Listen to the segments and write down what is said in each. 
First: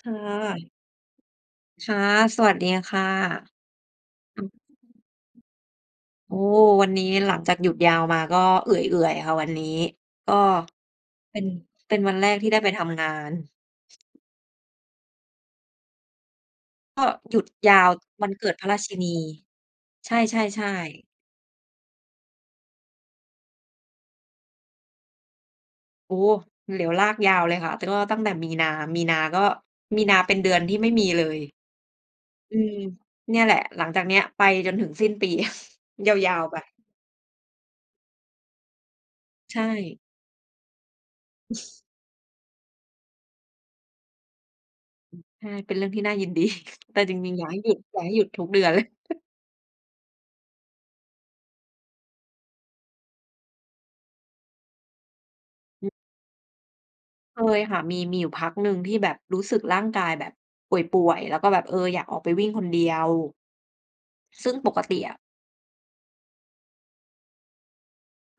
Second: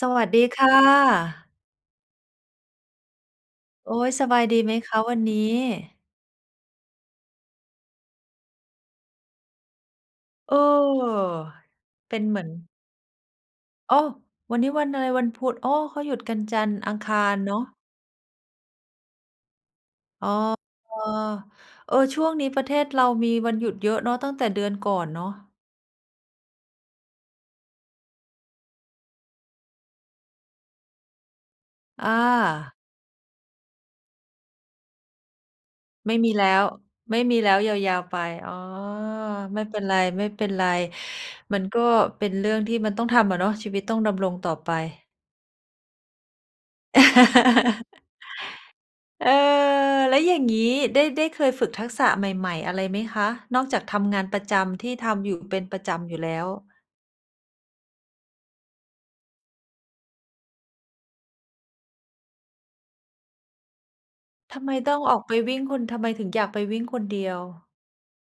สค่วัสดีค่ะ ะ ค่ะ สวัสดีค่ะ โอ๊ย สบายดีไหมคะวันนี้? โอ้ วันนี้หลังจากหยุดยาวมา ก็เอื่อย ๆ ค่ะวันนี้ ก็ เออ เป็น เป็นวเัปน็แนรเกหมืทอี่น ได้ไปทำงาน โอ้! วันนี้วันอะไร วันพุธ โอ้! เขาหยุดกันจันทร์ อักง็คาหรยุดเนาะ ยาววันเกิดพระราชินี ใชอ๋อ ่ ๆ ๆ เออ ช่วงนี้ประเทศเรามีวันหยุดเยอะเนาะ ตั้งแต่เดือนก่อนเนาะ โอ้ เหลียวลากยาวเลยค่ะ แต่ก็ตั้งแต่มีนา มีนาก็ มีนาเป็นเดือนที่ไม่มีเลย ออืา ม เนี่ยแหละ หลังจากเนี้ย ไปจนถึงสิ้นปี ไม่มียาแลว ้ๆ ไป ว ไม่มีแล้ว ยาว ๆ ไป อ๋อ ใชไม่เป็นไร ่ ไม่เป็นไร มันก็เป็นเรื่องที่มันต้องทำอะเนาะ ชีวิตต้องดำรงต่อไป อืม ใช่ เป็นเรื่องที่น่ายิน ดี แต่จริง ๆ อยากให้หยุด อยากให้หยุดทุกเดือน เลย เออ แล้วอย่างงี้ ได้ ได้เคยฝึกทักษะใหม่ ๆ อะไรไหมคะ นอกจากทำงานประจำที่ทำอยู่เป็นประอือ จำอยู่แล้ว? เคยค่ะ มี มีอยู่พักหนึ่งที่แบบรู้สึกร่างกายแบบป่วย ๆ แล้วก็แบบ เออ อยากออกไปวิ่งคนเดียว ซึ่งทำปไมกตต้อิงออะ อกไปวิ่ง คุณทำไมถึงอยากไปวิ่งคนเดียว?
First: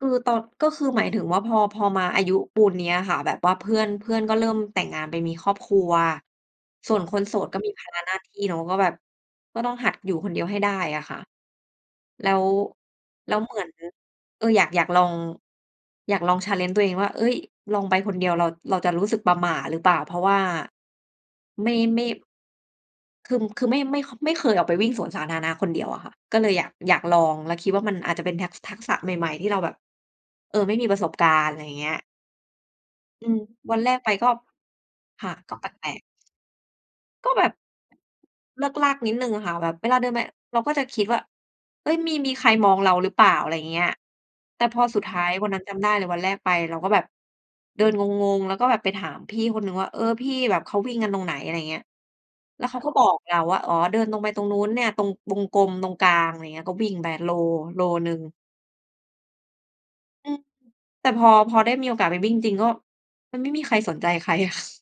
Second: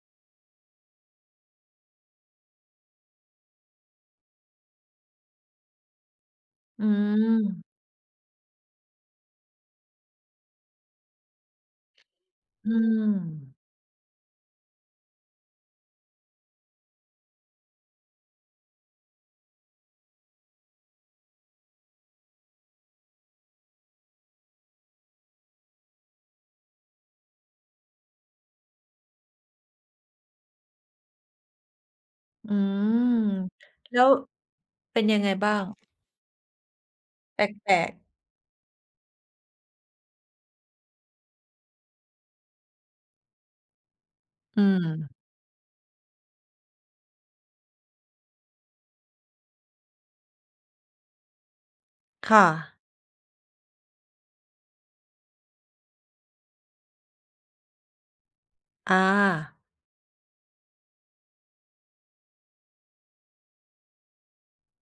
คือตอน ก็คือหมายถึงว่าพอ พอมาอายุปูนเนี้ยค่ะ แบบว่าเพื่อน เพื่อนก็เริ่มแต่งงานไปมีครอบครัว อืส่วนคนโสดก็ม มีภาระหน้าที่เนาะ ก็แบบ ก็ต้องหัดอยู่คนเดียวให้ได้อะค่ะ แล้ว อืแล้วเหม มือน เออ อยาก อยากลอง อยากลอง challenge ตัวเองว่า "เอ๊ย! ลองไปคนเดียว เรา เราจะรู้สึกประหม่าหรือเปล่า?" เพราะว่าไม่ ไม่ คือ คือไม่ ค ไม่เคยออกไปวิ่งสวนสาธารณะคนเดียวอะค่ะ ก็เลยอยาก อยากลอง แล้วคิดว่ามันอาจจะเป็นทัก ทักษะใหม่ ๆ ที่เราแบบ เออ ไม่มีประสบการณ์ ไรเงี้ย อืม อืม วันแรแล้กไปว ก็ เป็นยังคไง่ะ บก้า็แปง? ลก ๆ ก็แแปบบ ลก ๆ เลิกลั่กนิดหนึ่งอะค่ะ แบบเวลาเดินไป เราก็จะคิดว่า "เอ๊ย! มี มีใครมองเราหรือเปล่า?" อะไรเงี้ย แอตื่พอสุดทม ้ายวันนั้นจำได้เลย วันแรกไปเราก็แบบเดินงง ๆ แล้วก็แบบไปถามพี่คนหนึ่งว่า "เออ พี่แบบเขาวิ่งกันตรงไหน?" อะไรอย่างเงี้ย ค่แล้วะ เขาก็บอกเราว่า "อ๋อ เดินตรงไปตรงนู้นเนี่ย ตรงวงกลมตรงกลาง" อะไรเงี้ย ก็วิ่งไปโล โลหนึ่ง อา อือ แต่พอ พอได้มีโอกาสไปวิ่งจริง ก็ มันไม่มีใครสนใจใคร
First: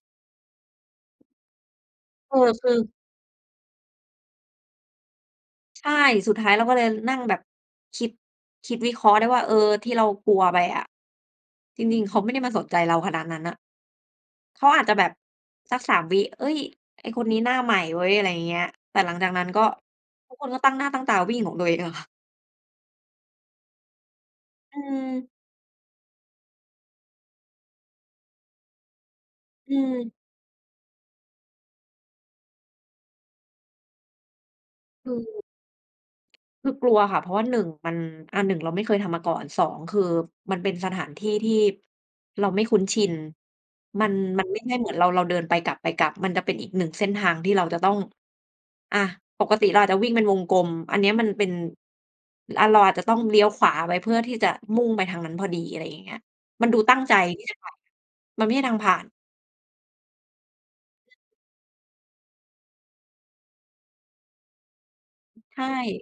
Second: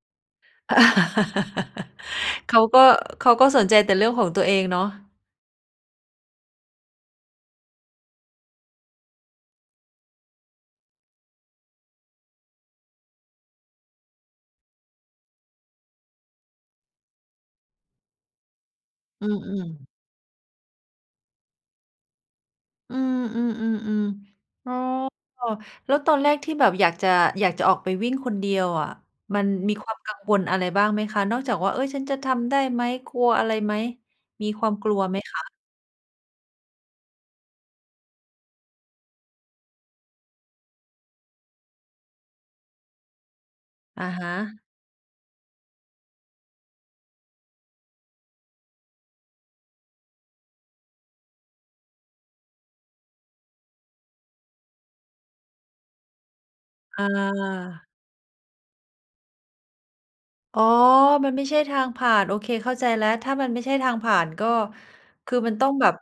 เออ เขาคือ ก็ เขาก็สนใจแต่เรื่องของตัวเองเนาะ ใช่ สุดท้ายเราก็เลยนั่งแบบคิด คิดวิเคราะห์ได้ว่า เออ ที่เรากลัวไปอะ จริง ๆ เขาไม่ได้มาสนใจเราขนาดนั้นน่ะ เขาอาจจะแบบสัก 3 วิ "เอ๊ย! ไอ้คนนี้หน้าใหม่เว้ย" อะไรเงี้ย แต่หลังอจืากนั้นก็ อ ๆ ทุกคนก็ตั้งหน้าตั้งตาวิ่งของตัวเองอะค่ะ อืม ๆ ๆ ๆ อ๋อ อือ แล้วตอนแรกที่แบบอยากจะ อยากจะออกไปวิ่งคนเดียวอะ มันมอืีความกอ ังวลอะไรบ้างไหมคะ? นอกจากว่า "เอ๊ย ฉันจะทำได้ไหม" กลัวอะไรไหม มีความกลัวคไหมคือ ะ? คือกลัวค่ะ เพราะว่า 1 มัน อ่า 1 เราไม่เคยทำมาก่อน 2 คือ มันเป็นสถานที่ที่เราไม่คุ้นชิน อมัะน ฮมันไม่ะ ใช่เหมือนเรา เราเดินไปกลับ ไปกลับ มันจะเป็นอีกหนึ่งเส้นทาง ที่เราจะต้อง อะ ปกติเราอาจจะวิ่งเป็นวงกลม อันเนี้ยมันเป็น อา เราอาจจะต้องเลี้ยวขวาไว้ เพื่อที่จะมุ่งไปทางนั้นพอดี อะไรอย่างเงี้ย มันดูตั้งอใจที่จะไป า มันไม่ใช่ทางผ่าน อ๋อ มันไม่ใช่ทางผ่าน โอเค เข้าใจแล้ว ถ้ามันไม่ใช่ทางผ่าน ก็คือมันใชต้องแบบ ่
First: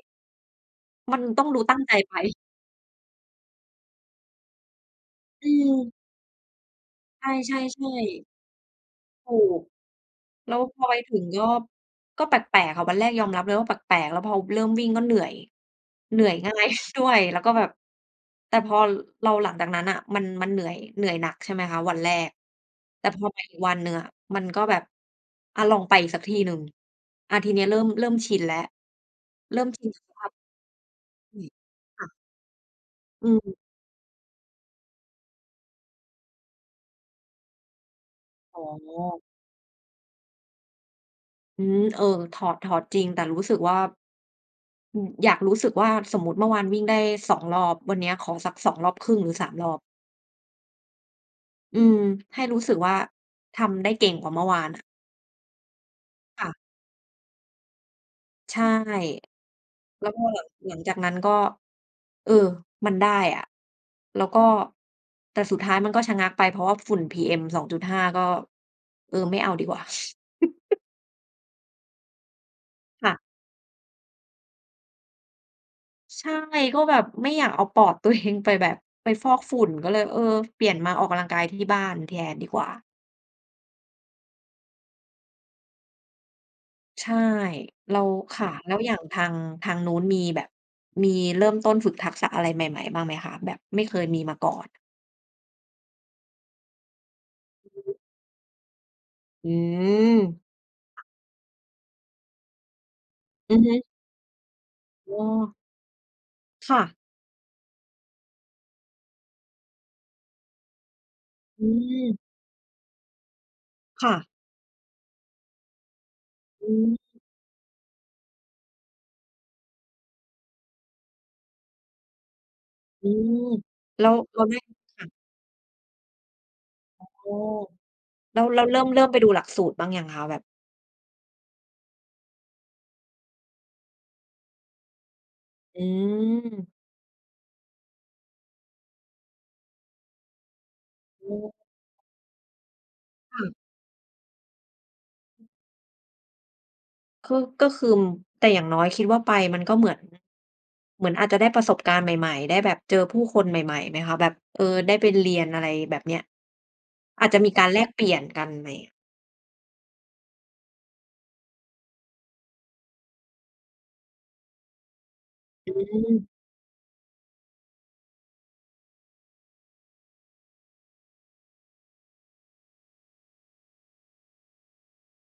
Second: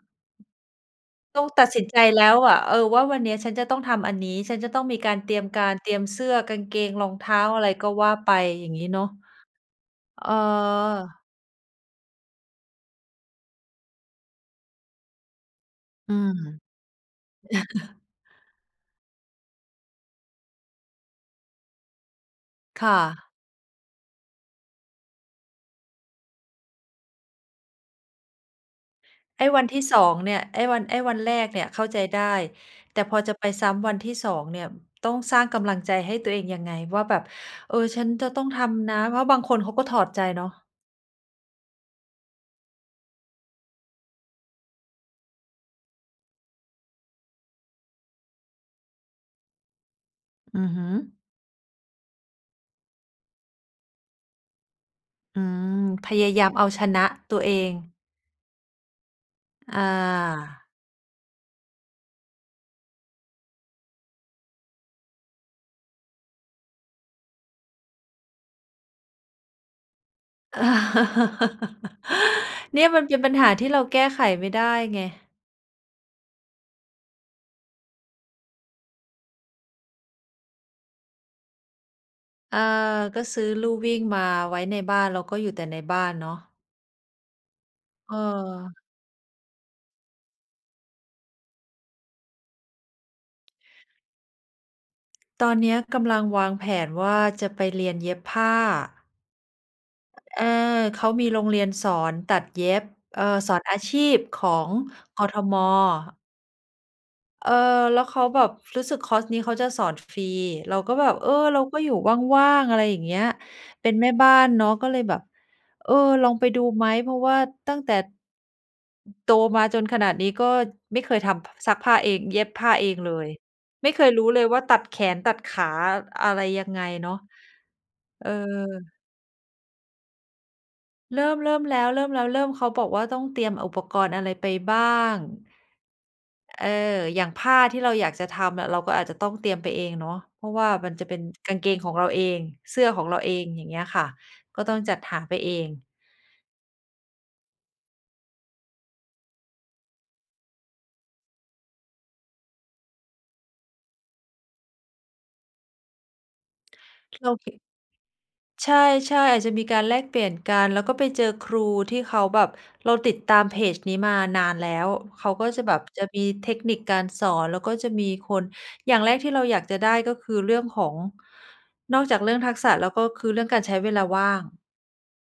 มันต้ต้อองงดูตัดตั้สงินใจใจไป แล้วอะ เออ ว่า วันนี้ฉันจะต้องทำอันนี้ ฉันจะต้องมีการเตรียอมืการ เตม รียมเสื้อ กางเกง รองเใท้า ชอ่ ะไรก็ว่าๆ ๆ ไป อย่างงี้เนาะ ถูก อ๋อ แล้วพอไปถึงก็ ก็แปลก ๆ ค่ะ วันแรกยอมรับเลยว่าแปลก ๆ แล้วพอเริ่มวิ่งก็เหนื่อย อืเหนื่อม ย ง่ายด้วย แล้วก็แบบ แต่พอเรา หลังจากนั้นน่ะมัน มันเหนื่อย เหนื่อยหนัก ใช่ไหมคะ วันแรก ค่แต่พอะ ไปอีกวันหนึ่งอะมันก็แบบ อะลองไปอีกสักทีหนึ่ง อะทีนี้เริ่ม เริ่มชินแล้ว ไอ้เรวิ่ันมทชี่ ินสอชง า เนี่ย ไอ้วัน ไอ้วันแรอืกม เนี่ยเข้าใคจ่ะ ได้ แต่พออืจะไปม ซ้ำวันที่ 2 เนี่ย ต้องสร้างกำลังใจให้ตัวเองยังไงว่าแบบ เออ ฉันจะต้องอท๋ำนะ เพรอ าะบางคนเขาก็ถอดใจเนาะ อืม เออ ถอด ถอดจริงแต่รู้สึกว่า อืม อยากรู้สึกว่า สมมุติเมื่อวานวิ่งได้ 2 รอบ วันนี้ขอสัก 2 รอบครึ่ง หรือ 3 รอบ อือฮึ อืม ให้รู้สึกว่า ทำได้เก่งกว่าเมื่อวานอะ อืม พยายาค่ะ มเอาชนะตัวเอง ใช่ อแล้วพอหลัง า หลังจากนั้นก็ เออ มันได้อะ แล้วก็ แต่สุดท้ายมันก็ชะงักไป เพราะว่าฝุ่น PM2.5 ก็ เออ ไม่เอาดีกว่า เนี่ย มันคเ่ปีะ ยน ปัญหาที่เราแก้ไขไม่ได้ไง ใช่ ก็แบบไม่อยากเอาปอด ตัวเอง ไปแบบ ไปฟอกฝุ่นก็เลย เออ เปลี่ยนมาออกกำลังกายที่บ้านแทนดีอกา ว่า ก็ซื้อลู่วิ่งมาไว้ในบ้าน แล้วก็อยู่แต่ในบ้านเนาะ ใช่ เรา ค่ะ แเออ ล้วอย่างทาง ทางนู้นมีแบบ มีเริ่มต้นฝึกทักษะอะไรใหม่ ๆ บ้างไหมคะ? แบบไม่เคยมีมาก่อน ตอนเนี้ยกำลังวางแผนว่าจะไปเรียนเย็บผ้า อือ เม! ออ เขามีโรงเรียนสอนตัดเย็บ เออ สอืออนฮอาึ ชีพของ โอกท้! ม. ค่ะ เอ่อ แล้วเขาแบบ รู้สึกคอร์สนี้เขาจะสอนฟรี เราก็แบบ เออ เรอาืก็อยู่ม ว่าง ๆ อะไรอย่างเงี้ย เป็นคแม่่บะ ้านเนาะก็เลยแบบ เออ ลองไปดูอืไหม ม เพราะว่าตั้งแต่ โตมาจนขนาดนี้ ก็ไม่เคยทำ พ ซักผ้าเองเย็บผ้าเองอืเลย ม ไม่เแคล้ยวรู้เเรลายแรว่่าง ตัดแขค่ะ นตัดขา อะไรยังไงอ๋เนาะ อ เออ แล้ว แล้วเริ่ม เริ่มไปดูหลักสูตรบ้างยังคะ? แบบ เริ่ม เริ่มแล้ว เริ่มแล้ว เริ่ม เขาบอกว่าต้องเตรียมอุปกรณ์อะไรไปบ้าง อืเออ ม อย่างผ้าที่เราอยากจะทำอะ เราก็อาจจะต้องเตรียมไปเองเนาะ เพราะว่ามันจะเป็น อืม กางเกงของเราเอง เสื้อของเราเอค่ง ะ อย่างเงี้ยค่ะ ก็ต้องจัดหาไปเอง คือ ก็คือ แต่อย่างน้อยคิดว่าไปมันก็เหมือน เหมือนอาจจะได้ประสบการณ์ใหม่ ๆ ได้แบบเจอผู้คนใหม่ ๆ ไหมคะ? แบบ เออ ได้ไปเรียน อะไรแบบเนี้ย อเารจาจะมคีิ การแลกเปลี่ยนกันไใหชมอะ? ่ ๆ อาจจะมีการแลกเปลี่ยนกัน แล้วก็ไปเจอครูที่เขาแบบ เราติดตามเพจนี้มานานแล้ว เขาก็จะอแืบบ จะมีม เทคนิคการสอน แล้วก็จะมีคน อย่างแรกที่เราอยากจะได้ ก็คือเรื่องของ นอกจากเรื่องทักษะแล้ว ก็คือเรื่องการใช้เวลาว่าง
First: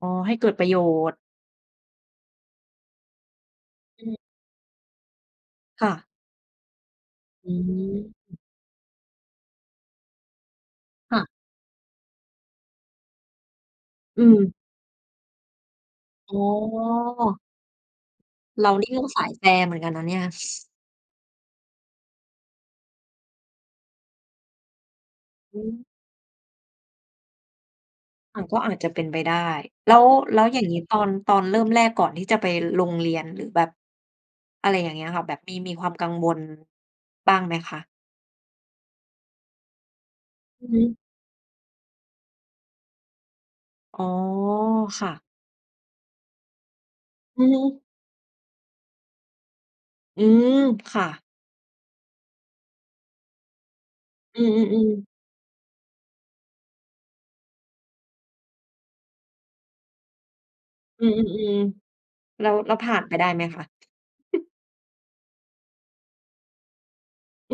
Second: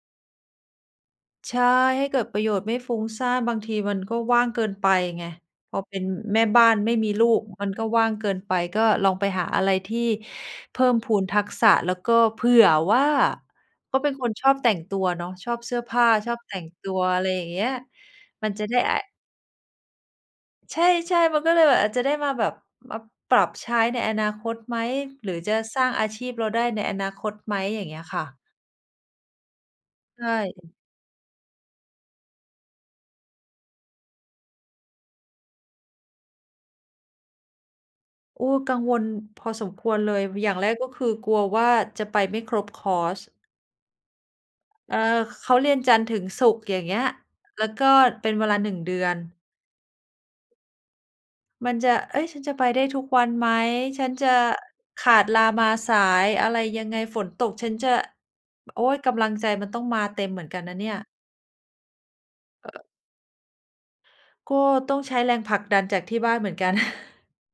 อ๋อ ให้เกิดประโยชน์ ใช่ ให้เกิดประโยชน์ไม่ฟุ้งซ่าน บางทีมันอกื็ม ว่างเกินไปไง พอค่เปะ ็นแม่บ้านไม่มีลูก อืมันก็ว่างเกิม นไป ก็ลองไปหาอะไรที่เพิ่มพูค่นะ ทักษะ แล้วก็เผื่อว่า ก็เป็นอืคนชม อบแต่งตัวเนาะ ชอบเสื้อผ้า ชออ๋บอ แต่งตัว อะไรอย่างเงี้ย มันจะเราได้ นี่อ ก็สายแฟเหมือนกันนะเนี่ย ใช่ ๆ มันก็เลยแบบอาจจะได้มาแบบ มาปรับใช้ในอนาคตไหม? หรือจะอืม สร้างอาชีพเราได้ในอนาคตไหม? อย่างเงี้ยค่อะ ะ ก็อาจจะเป็นไปได้ แล้ว ใช่ แล้วอย่อืางงม ี้ ตอน ตอนเริ่มแรกก่อนที่จะไปลงเรียน หรือแบบ อะไรอย่างเงี้ยค่ะ แบบมี มีความกังวล บ้างไหมคะ? โอ้ กังวลพอสมควรเลย ว อย่างอแืรอกฮก็ึ คือกลัวว่าจะไปไม่ครบคอร์ส อ๋อ เออ ค่ะ เขาเรียนจันทร์ถึงศุกร์ อย่างเงี้ย อือฮแล้วึ ก็เป็นเวลา 1 เดือน อืม ค่ะ มันจะ "เฮ้ย ฉันจะไปได้ทุกวันไหม? ฉันจะอือ ๆ ขๆ าดลามาสาย อะไรยังไง? ฝนตกฉันจะ" โอ๊ย! กำลังใจมันต้องมาเต็มเหมือนกันนะเนี่ย อืม ๆ ๆ แล้ว เอแ่ล้วอ ผ่านไปได้ไหมคะ? ก็ต้องใช้แรงผลักดันจากที่บ้านเหมือนกัน อื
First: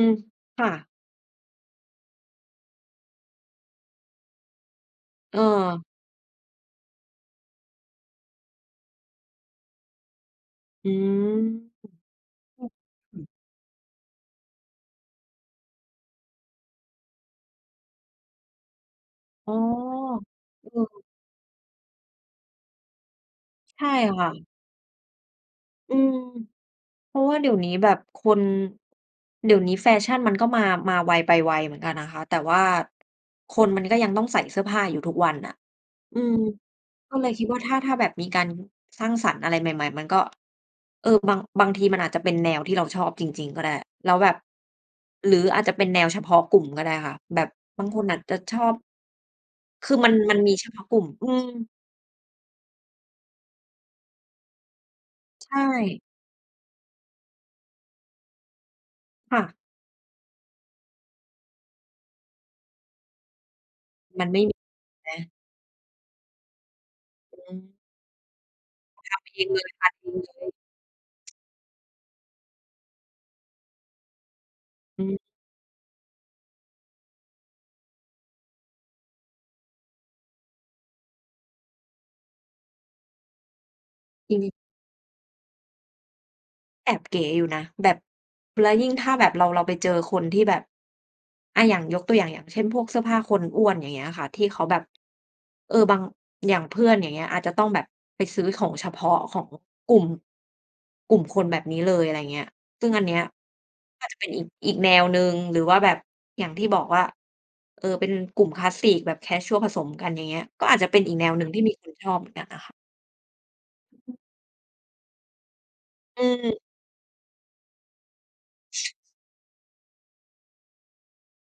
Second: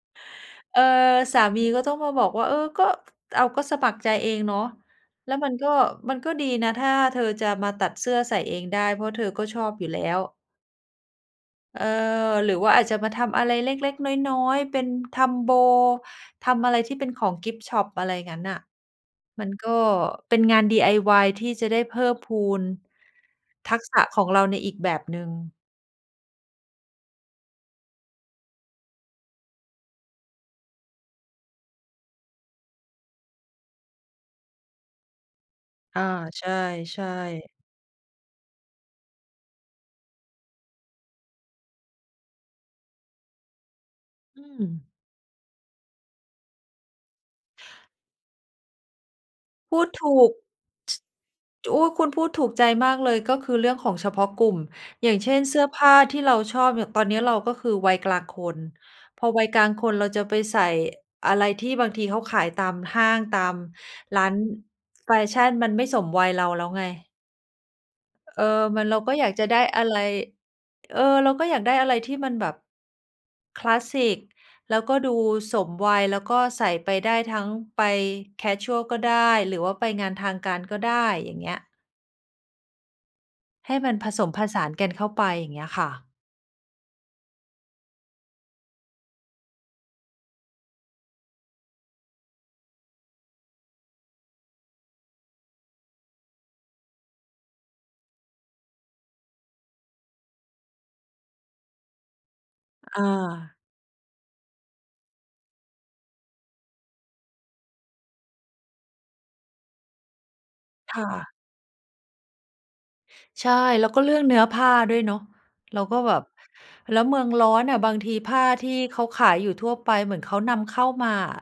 ม ๆ ๆ ค่เอ่อ ะ สามีก็ต้องมาบอกว่า "เออ ก็ อ้าว ก็สมัครใจเองเนาะ แล้เวมันก็ ออ มันก็ดีนะ ถ้าเธอจะมาตัดเสื้อใส่เองได้ เพราะเธอก็ชอบอยู่แล้ว" อืม เออ หรืออืวอ ่าอาจจะมาอืทม ำอะไรเล็ก ๆ น้อย ๆ เป็นทำโบ ทำอะไรที่เป็นของกิฟต์ชอป อะไรงั้นน่ะ มัอ๋นอ ก็เป็นงาน เออ DIY ที่จะได้เพิ่มพูน ทัใชก่ษะขคอ่งเราะ ในอีกแบบหนึ่ง อืม เพราะว่าเดี๋ยวนี้แบบคน เดี๋ยวนี้แฟชั่นมันก็มา มาไวไปไวเหมือนกันนะคะ แต่ว่าคนมันก็ยังต้องใส่เสื้อผ้าอยู่ทุกวันน่ะ อา อืม ใช่ ก็เลยคิๆ ดว่า ถ้า ถ้าแบบมีการสร้างสรรค์อะไรใหม่ ๆ มันก็ เออ บาง บางทีมันอาจจะเป็นแนวที่เราชอบจริง ๆ ก็ได้ แล้วแบบ อืม หรืออาจจะเป็นแนวเฉพาะกลุ่มก็ได้ค่ะ แบบบางคนอาจจะชอบ พูคดือถมัน ูก มันมีเฉพาะกช ลุ่ม อืม จ อุ๊ย! คุณพูดถูกใจมากเลย ก็คือเรื่องของเฉพาะกลุ่ม อย่างเช่น ใชเสื้อผ้า่ ที่เราชอบเนี่ย ตอนเนี้ย เราก็คือวัยกลางคน พอค่วัยะ กลางคนเราจะไปใส่อะไรที่บางทีเขาขายตามห้าง ตามร้มัานนไม่มิ แฟนะ ชั่น มันไม่สมวัยเราแล้วไง อือ เออ มัน เรากท็อยาำกเอจะงไดเล้ย อตะัดไร เองเลย เออ เราก็อยากได้อะไรที่มันแบบ คลาสสิก แล้วก็อดืม ูสมวัย แล้วก็ใส่ไปได้ทั้งไปแคชวลก็ได้ หรือว่าไปงานทางการก็ได้ อย่างเงี้ย ให้มันผสมอืผอฮึ สานกันเข้าไป อย่างเงี้ยค่ะ แอบเก๋อยู่นะ แบบ แล้วยิ่งถ้าแบบเรา เราไปเจอคนที่แบบ อา อย่างยกตัวอย่าง อย่างเช่น พวกเสื้อผ้าคนอ้วน อย่างเงี้ยค่ะ ที่เขาแบบ เออ บัง อย่างเพื่อน อย่างเงี้ย อาจจะต้องแบบไปซื้อของเฉพาะของกลุ่ม กลุ่มคนแบบนี้เลย อะไรเงี้ย ซึ่งออันเนี้ย า ก็จะเป็นอีก อีกแนวหนึ่ง หรือว่าแบบ อย่างที่บอกว่า เอ่อ เป็นกลุ่มคลาสสิกแบบแคชวลผสมกัน อย่างเงี้ย ก็อาจจะคเป็น่อีกแนะ วหนึ่งที่มีคนชอบเหมือนกันน่ะค่ะ ใช่ แล้วก็เรื่องเนื้อผ้าด้วยเนาะ เราก็แบอบ ือ แล้วเมืองร้อนอะบางทีผ้าที่เขาขายอยู่ทั่วไป เหมือนเขานำเข้ามาอะ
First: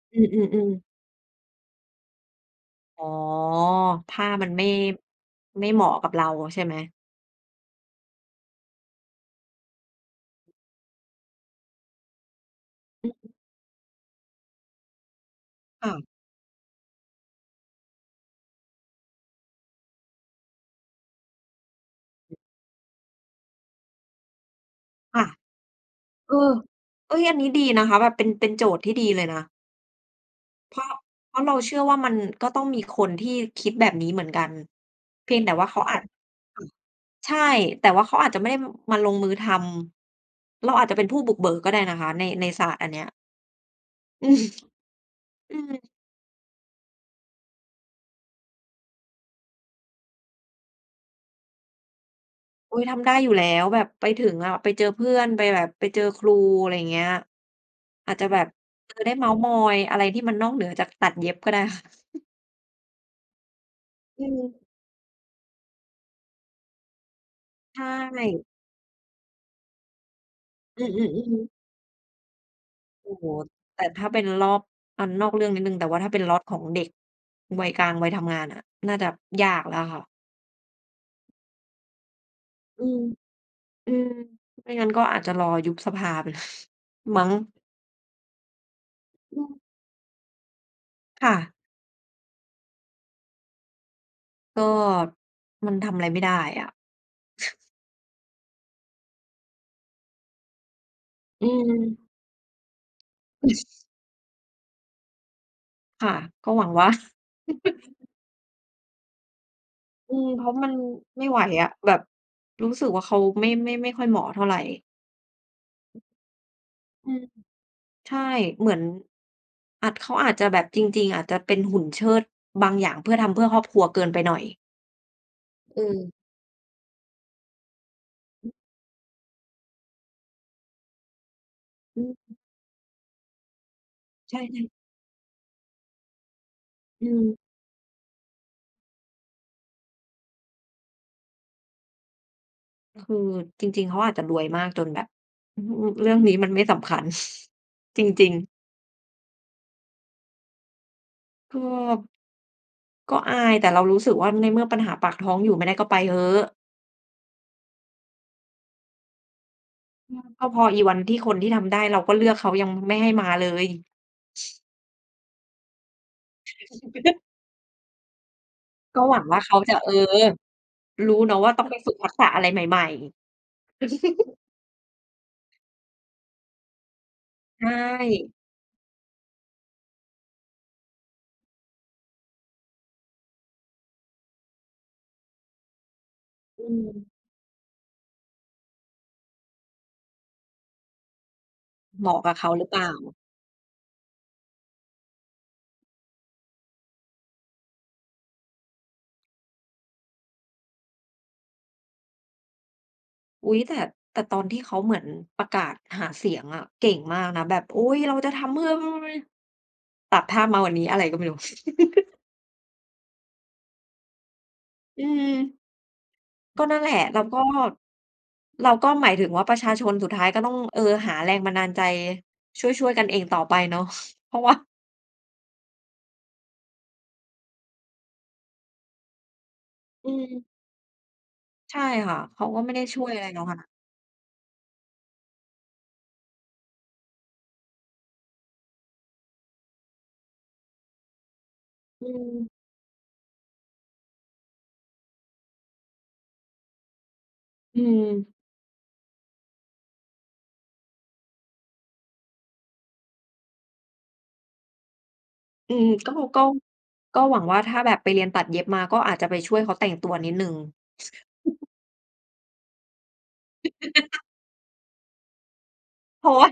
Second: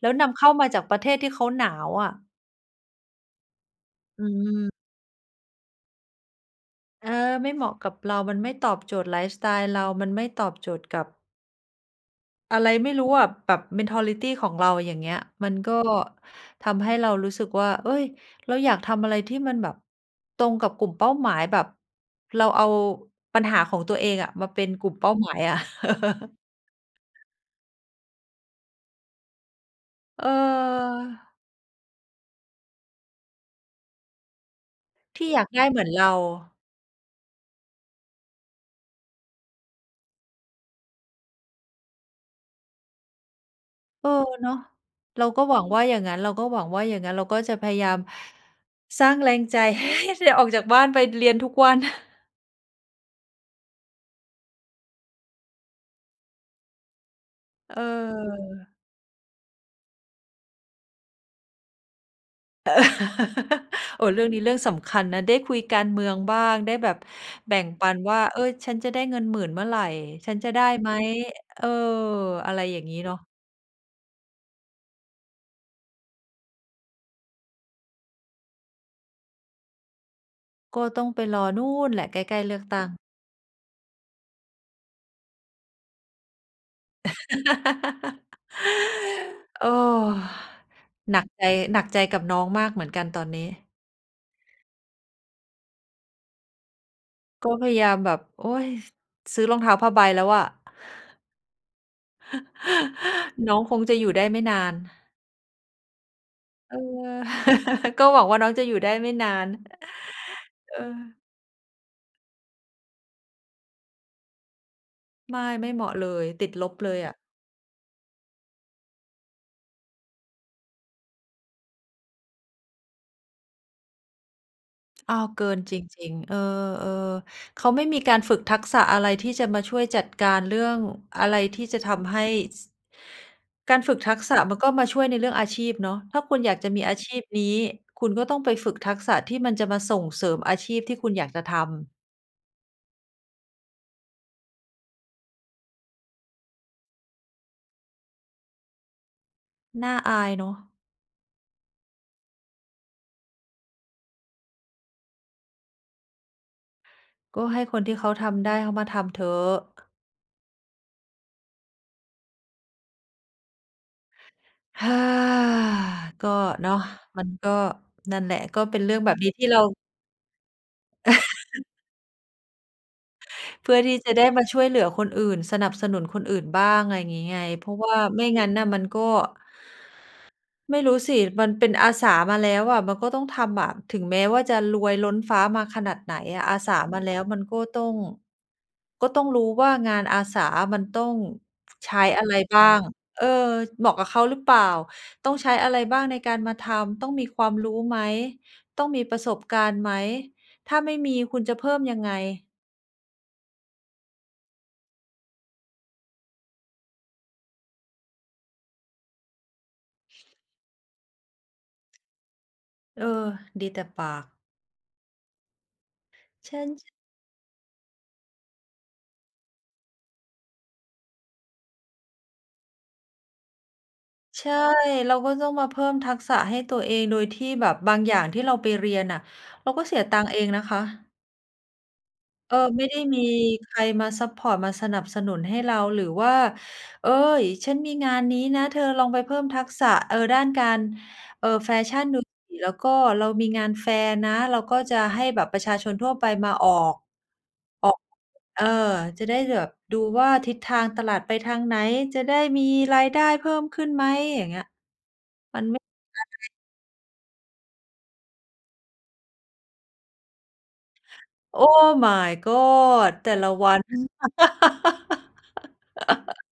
แล้วอืนำเข้ามาอ จาๆ ๆ กประเทศที่เขาหนาวอะ อ๋อ ผอ้ามันไม่ ืม ไม่เหมาะกับเราใช่ไหม? เออ ไม่เหมาะกับเรา มันไม่ตอบโจทย์ไลฟ์สไตล์เรา มันไม่ตอบโจทย์กับ อะไรไม่รูอ้ือะ อ แบบ mentality ของเราอย่างเงี้ย มันก็ค่ะ ทำให้เรารู้สึกว่า เอ๊ย เราอยากทำอะไรที่มันแบบตรงกับกลุ่มเป้าหมาย แบบเราเอาปัญหาของตัวเองอะ มาเป็นกลุ่มเป้าค่ะ หมายอะ เออ เอ๊ย อันนี้ดีนะคะ แบบเป็น เป็นโจทย์ที่ดีเลยนะ เเพราะ ออ เพราะเราเชื่อว่า มันก็ต้องมีคนที่คิดแบบนี้เหมือนกัน ทีเ่พีอยยงาแกต่ไวด่้าเเขหมาือนอาเจ รา ค่ะ ใช่ แต่ว่าเขาอาจจะไม่ได้มาลงมือทำ เราอาจจะเป็นผู้บุกเบิกก็ได้นะคะ ใน ในศาสตร์อันเนี้ย เออ อืม เนาะ เราก็อหืวังว่าม อย่างงั้น เราก็หวังว่าอย่างงั้น เราก็จะพยายามสร้างแรงใจให้ได้ออกจากบ้านไปเรียนทุกวัน อุ๊ย ทำได้อยู่แล้ว แบบไปถึงอะไปเจอเพื่อน ไปแบบไปเจอครู อะไรอย่างเงี้ย เออาจจะแบบ อ เออ ได้เม้ามอยอะไรที่มันนอกเหนือจากตัดเย็บก็ได้ค่ะ เอ่อ เรอืื่องนี้เรื่ออ งสำคัญนะ ได้คุยการเมืองบ้าง ได้แบบแบ่งใชปันว่า เอ่ อ ฉันจะได้เงิน 10,000 เมื่อไหร่ ฉันจะได้อืไหม อ ๆ ๆ เออ อะไรอย่างงี้โอเนา้ะ โฮ แต่ถ้าเป็นรอบ อ่า นอกเรื่องนิดหนึ่ง แต่ว่าถ้าเป็นล็อตของเด็ก วัยกลาง วัยทำงานอะ น่าจะยากแล้วค่ะ ก็ต้องไปรอนู่นแหละใกล้ ๆ เลือกตอืั้ง ม อืม ไม่งั้นก็อาจจะรอยุบสภา ไปเลย มั้ง อืม หนัคก่ใจ ะ หนักใจกับน้องมากเหมือนกันตอนนี้ ก็มันทำอะไรไม่ได้อะ ก็พยายามแบบ โอ๊ย ซื้อรองเท้าผ้าใบแล้วอะ อืม น้องคงจะอยู่ได้ไม่นาน ค่ะ ก็หวังเออ ว่า ก็หวังว่าน้องจะอยู่ได้ไม่นาน อืม เพราะมัเนออ ไม่ไหวอะ แบบรู้สึกว่าเขาไม่ ไม่ ไม่ค่อยเหมาะเท่าไร ไม่ ไม่เหมาะอืเอ ลย ติดลบเลยออืะ ม ใช่ เหมือน อัด เขาอาจจะแบบจริง ๆ อาจจะเป็นหุ่นเชิดบางอย่าง เพื่อทำเพื่อครอบครัวเกินไปหน่อย อ้าว เกินจอืริม ง ๆ เออ ๆ เขาไม่มีการฝึกอือ ทักษะอะไรที่จะมาช่วยจัดการเรื่องอะไรที่จะทอืำให้ ม ส การฝึกทักษใชะ่ มันกๆ ็มาช่วยในเรื่องอาชีพเนาะ ถ้าคุณอยากจะมีอาอืชีพม นี้ คุณก็ต้องไปฝึกทักษะที่มันจะมาส่งเสริมอาชีพที่คุณอยากจะทำ คือจริง ๆ เขาอาจจะรวยมากจนแบบ อืม เรื่องนี้มันไม่สำคัญ จริง ๆ น่าอายเนาะ ก็ ก็อาย แต่เรารู้สึกว่า ในเมื่อปัญหาปากท้องอยู่ไม่ได้ก็ไปเหอะ! ก็ให้คนที่เขาทำได้เขามาทำเถอะ ก็พออีวันที่คนที่ทำได้เราก็เลือก เขายังไม่ให้มาเลย ก็เนาะ มันก็ นั่นแหละ ก็เป็นเรื่กอ็งแบหวบังนี้ว่าที่เขเารา จะ เออ! รู้เนาะว่าต้องไปฝึกทักษะอะไรใหม่ เพื่อๆ ที่จะได้มาช่วยเหลือคนอื่น สนับสนุนคนอื่นบ้าง ไรงี้ไง ใชเพราะว่าไม่่ งั้นน่ะมันก็ ไม่รู้สิ มันเป็นอาสามาแล้วอะ มันก็ต้องทำอะ ถึงแม้ว่าจะรวยล้นฟ้ามาขนาดไหนอะ อาอสืามาแม ล้วมันก็ต้อง ก็ต้องรู้ว่า งานอาสาอะมันต้องใชเ้หมาะอะกไัรบเขาบห้ราือเปง ล่า? เออ เหมาะกับเขาหรือเปล่า ต้องใช้อะไรบ้างในการมาทำ ต้องมีความรู้ไหม ต้องมีประสบการณ์ไหม ถ้าไม่มีคุณจะเพิ่มยังไง อุ๊ย! แต่ แต่ตอนที่เค้าเหมือนประกาศหาเสียงอะ เก่งมากนะ แบบ อุ๊ย! เราจะทำเพื่อ [unintelligible] ตัดภาพมาวันนี้ อะไรก็ไม่รู้ เออ ดีแต่ปาก อืม ฉกั็น นั่นแหจ ละ แล้วก็ เราก็หมายถึงว่า ประชาชนสุดท้ายก็ต้อง เออ หาแรงบันดาลใจ ช่วย ๆ กันเองต่อไปเนาะเพราใะชว่ ่า เราก็ต้องมาเพิ่มทักษะให้ตัวเอง โดยที่แบบบางอย่างที่เราไปเรียนน่ะ เราก็เสียอืตังค์เม องนะคะ ใช่ค่ะ เขาเอกอ ็ไม่ไดไ้ม่ไดช้่วยอมะีไรเนาะนั่นน่ะ ใครมาซัพพอร์ต มาสนับสนุนให้เรา หรือว่า "เอ๊ย! ฉันมีงานนี้นะ เธอลองไปเพิ่มทักษะ เออ ด้านการ เอ่อ แฟชั่อนืดูม สิ แล้วก็เรามีงานแฟร์นะ เราก็จะให้แบบประชาชนทั่วไปมาออก อืออก ม เออ จะได้แบบดูว่า ทิศทางตลาดไปทางไหน? จะได้มีรายได้เพิ่มขึ้นไหม?" อย่างเงี้ย มันอืไม่ ม ก็ ก็ [unintelligible] ก็หวังว่า ถ้าแบบไปเรียนตัดเย็บมา ก็อาจจะไปช่วยเขาแต่งตัวนิดหนึ่ง Oh My God แต่ละวัน เพราะว่า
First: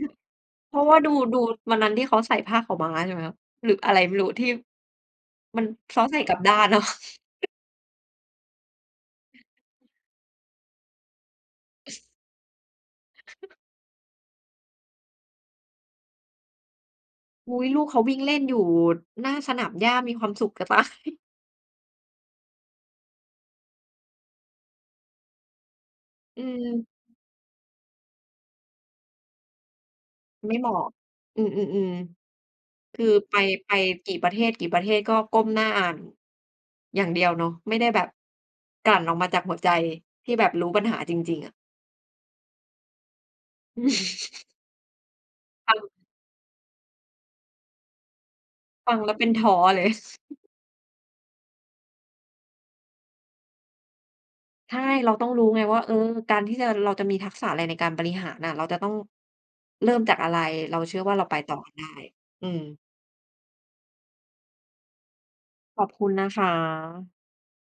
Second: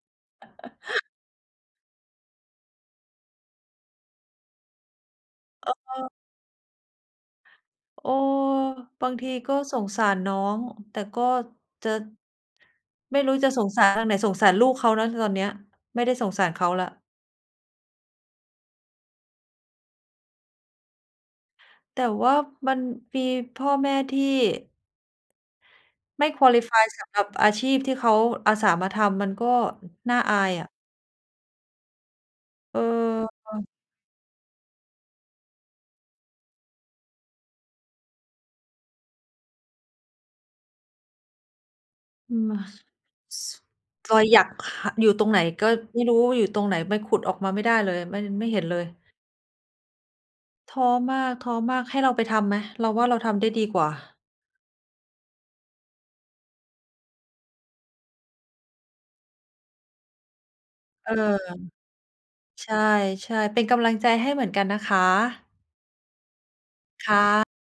เพราะว่าดู ดูวันนั้นที่เขาใส่ผ้าขาวม้า ใช่ไหมคะ หรืออะไรไม่รู้ ที่ มัน เเขาออ ใส่กลับด้านอะ เออ บางทีก็สงสารน้อง แต่ก็ จะ ไม่รู้จะสงสารอันไหน สงสารลูกเขานะตอนเนี้ย ไม่ได้สงสารเขาแล้ว อุ๊ย ลูกเขาวิ่งเล่นอยู่หน้าสนามหญ้ามีความสุข จะตาย แต่ว่ามันมีพ่อแม่ที่ ไม่ อืQualify ม สำหรับอาชีพที่เขาอาสามาทำ มันก็น่าอาไมย่เอหมะ าะ อืม ๆ เออ ๆ คือไป เออ ไปกี่ประเทศ กี่ประเทศ ก็ก้มหน้าอ่าน อย่างเดียวเนาะ ไม่ได้แบบ กลั่นออกมาจากหัวใจที่แบบรู้ปัญหาจริง ๆ อะ อืม ช ซ ซอยหยัก ห อยู่ตรงไหน ก็ค่ะ ไม่รู้อยู่ตรงไหน มันขุดออกมาไม่ได้เลย มันไม่เห็นเลย ฟังแล้วเป็นท้อเลย ท้อมาก ๆ ให้เราไปทำไหม? เราว่า เราทำได้ดีกว่า ใช่ เราต้องรู้ไงว่า เออ การที่จะ เราจะมีทักษะอะไรในการบริหารอะ เราจะต้อง เริ่มจากอะไร เราเชื่อเอวอ ่าเราไปต่อได้ อืใชม ่ ๆ เป็นกำลังใจให้เหมือนกันนะคะ ขอบคุณนะคะ ค่ะ